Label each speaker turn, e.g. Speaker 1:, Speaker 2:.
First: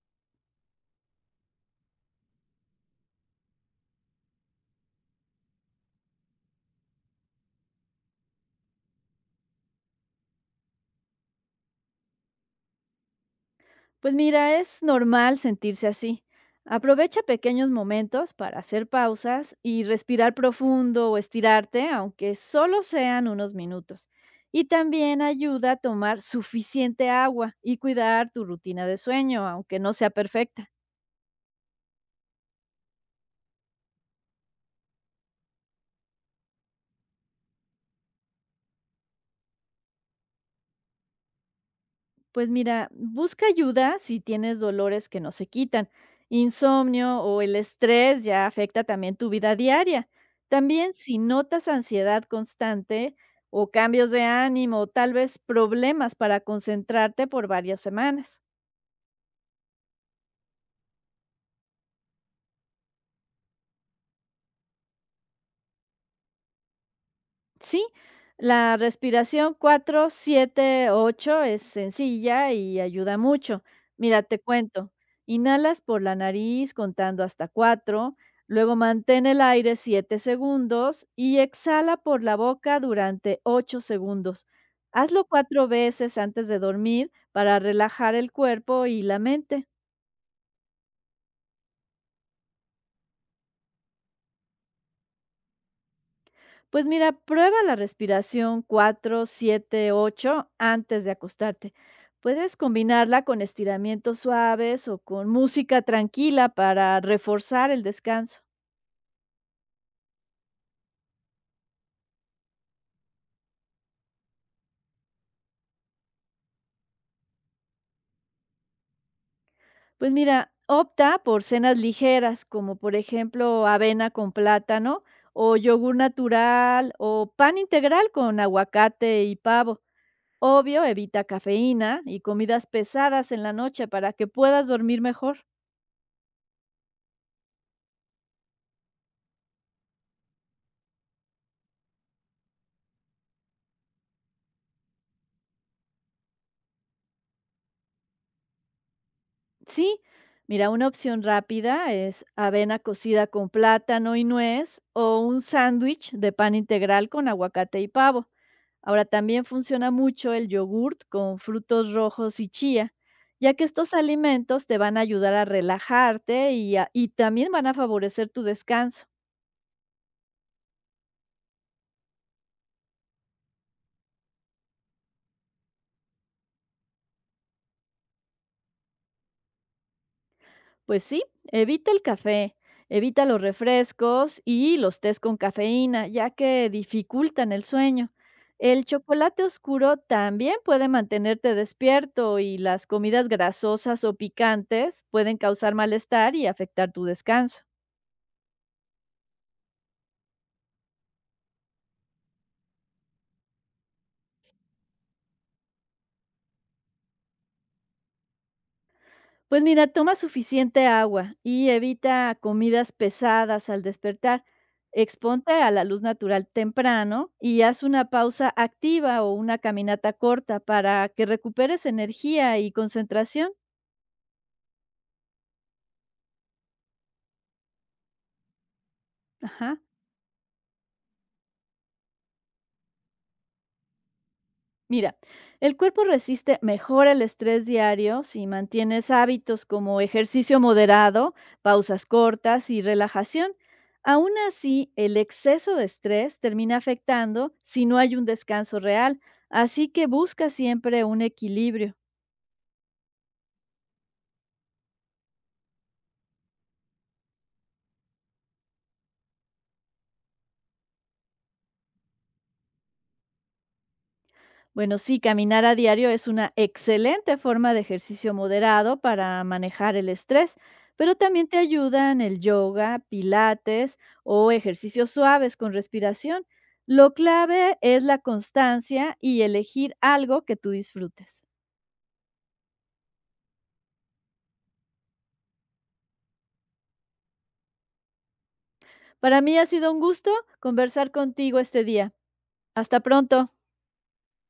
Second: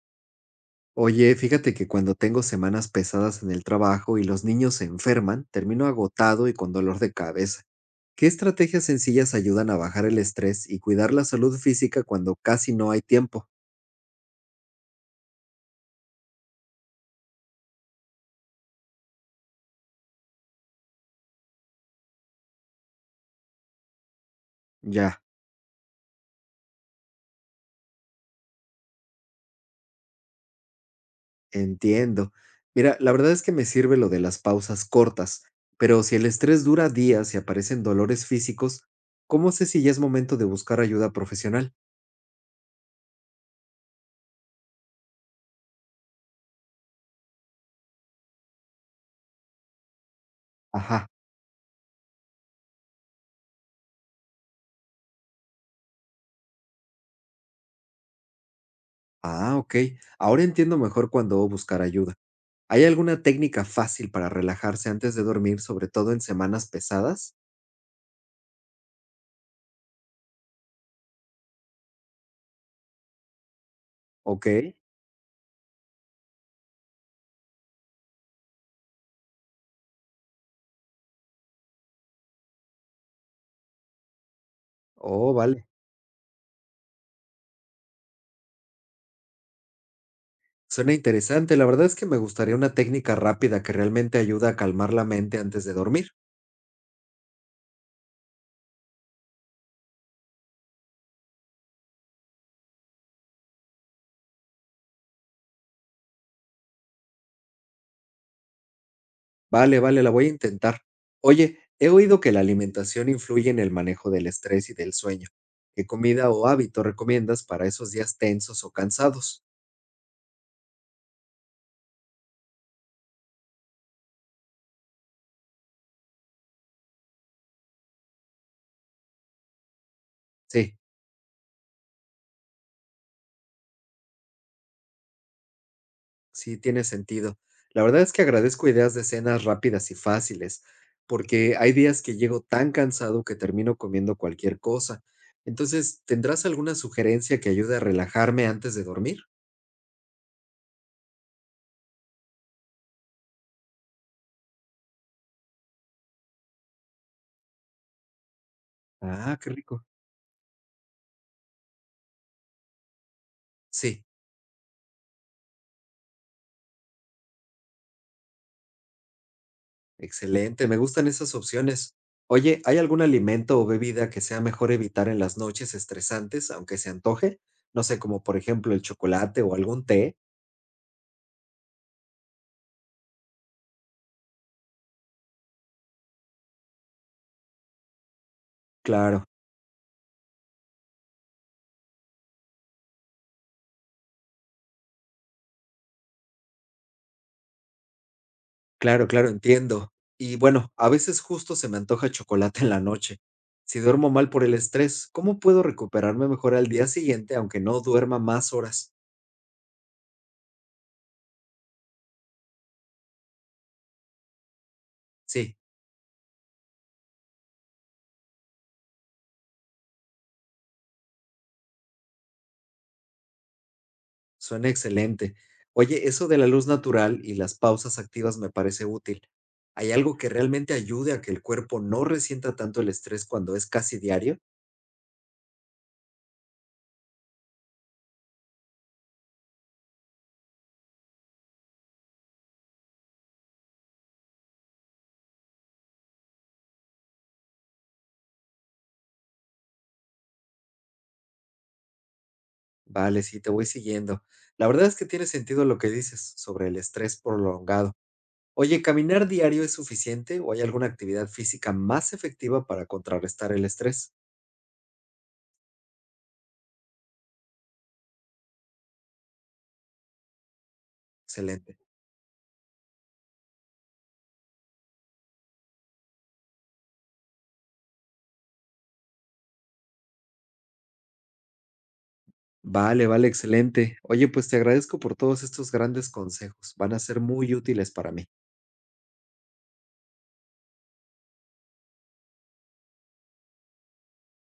Speaker 1: Oye, fíjate que cuando tengo semanas pesadas en el trabajo y los niños se enferman, termino agotado y con dolor de cabeza. ¿Qué estrategias sencillas ayudan a bajar el estrés y cuidar la salud física cuando casi no hay tiempo?
Speaker 2: Pues mira, es normal sentirse así. Aprovecha pequeños momentos para hacer pausas y respirar profundo o estirarte, aunque solo sean unos minutos. Y
Speaker 1: Ya,
Speaker 2: también ayuda a tomar suficiente agua y cuidar tu rutina de sueño, aunque no sea perfecta.
Speaker 1: entiendo. Mira, la verdad es que me sirve lo de las pausas cortas, pero si el estrés dura días y aparecen dolores físicos, ¿cómo sé si ya es momento de buscar ayuda profesional?
Speaker 2: Pues mira, busca ayuda si tienes dolores que no se quitan, insomnio o el estrés ya afecta también tu vida diaria. También
Speaker 1: Ajá.
Speaker 2: si notas ansiedad constante o cambios de ánimo o tal vez problemas para concentrarte por varias semanas.
Speaker 1: Ah, ok. Ahora entiendo mejor cuándo buscar ayuda. ¿Hay alguna técnica fácil para relajarse antes de dormir, sobre todo en semanas pesadas?
Speaker 2: Sí, la respiración 4-7-8 es sencilla y ayuda mucho. Mira, te
Speaker 1: Ok.
Speaker 2: cuento. Inhalas por la nariz contando hasta 4, luego mantén el aire 7 segundos y exhala por la boca durante 8 segundos. Hazlo
Speaker 1: Oh, vale.
Speaker 2: 4 veces antes de dormir para relajar el cuerpo y la mente.
Speaker 1: Suena interesante. La verdad es que me gustaría una técnica rápida que realmente ayuda a calmar la mente antes de dormir.
Speaker 2: Pues mira, prueba la respiración 4-7-8 antes de acostarte. Puedes combinarla con estiramientos suaves o con música tranquila para reforzar el descanso.
Speaker 1: Vale, vale, la voy a intentar. Oye, he oído que la alimentación influye en el manejo del estrés y del sueño. ¿Qué comida o hábito recomiendas para esos días tensos o cansados?
Speaker 2: Pues mira, opta por cenas ligeras, como por ejemplo avena con plátano o yogur natural o pan integral con aguacate y pavo.
Speaker 1: Sí.
Speaker 2: Obvio, evita cafeína y comidas pesadas en la noche para que puedas dormir mejor.
Speaker 1: Sí, tiene sentido. La verdad es que agradezco ideas de cenas rápidas y fáciles, porque hay días que llego tan cansado que termino comiendo cualquier cosa. Entonces, ¿tendrás alguna sugerencia que ayude a relajarme antes de dormir?
Speaker 2: Sí, mira, una opción rápida es avena cocida con plátano y nuez o un sándwich de pan integral con aguacate y pavo. Ahora
Speaker 1: Ah,
Speaker 2: también
Speaker 1: qué rico.
Speaker 2: funciona mucho el yogurt con frutos rojos y chía, ya que estos
Speaker 1: Sí,
Speaker 2: alimentos te van a ayudar a relajarte y, y también van a favorecer tu descanso.
Speaker 1: excelente, me gustan esas opciones. Oye, ¿hay algún alimento o bebida que sea mejor evitar en las noches estresantes, aunque se antoje? No sé, como por ejemplo el chocolate o algún té.
Speaker 2: Pues sí, evita el café, evita los refrescos y los tés con cafeína, ya que dificultan el sueño. El
Speaker 1: Claro.
Speaker 2: chocolate oscuro también puede mantenerte despierto y las comidas grasosas o picantes pueden causar malestar y afectar tu descanso.
Speaker 1: Claro, claro, entiendo. Y bueno, a veces justo se me antoja chocolate en la noche. Si duermo mal por el estrés, ¿cómo puedo recuperarme mejor al día siguiente aunque no duerma más horas?
Speaker 2: Pues mira, toma suficiente agua y evita comidas pesadas al despertar. Exponte
Speaker 1: Sí,
Speaker 2: a la luz natural temprano y haz una pausa activa o una caminata corta para que recuperes energía y concentración.
Speaker 1: suena excelente. Oye, eso de la luz natural y las pausas activas me parece útil.
Speaker 2: Ajá.
Speaker 1: ¿Hay algo que realmente ayude a que el cuerpo no resienta tanto el estrés cuando es casi diario?
Speaker 2: Mira, el cuerpo resiste mejor el estrés diario si mantienes hábitos como ejercicio moderado, pausas cortas y relajación. Aún así, el exceso de estrés termina afectando si no hay un descanso real, así que busca siempre un equilibrio.
Speaker 1: Vale, sí, te voy siguiendo. La verdad es que tiene sentido lo que dices sobre el estrés prolongado. Oye, ¿caminar diario es suficiente o hay alguna actividad física más efectiva para contrarrestar el estrés?
Speaker 2: Bueno, sí, caminar a diario es una excelente forma de ejercicio moderado para manejar el estrés, pero también te
Speaker 1: Excelente.
Speaker 2: ayudan el yoga, pilates o ejercicios suaves con respiración. Lo clave es la constancia y elegir algo que tú disfrutes.
Speaker 1: Vale, vale, excelente. Oye, pues te agradezco por todos estos grandes consejos. Van a ser muy útiles para mí.
Speaker 2: Para mí ha sido un gusto conversar contigo este día. Hasta pronto.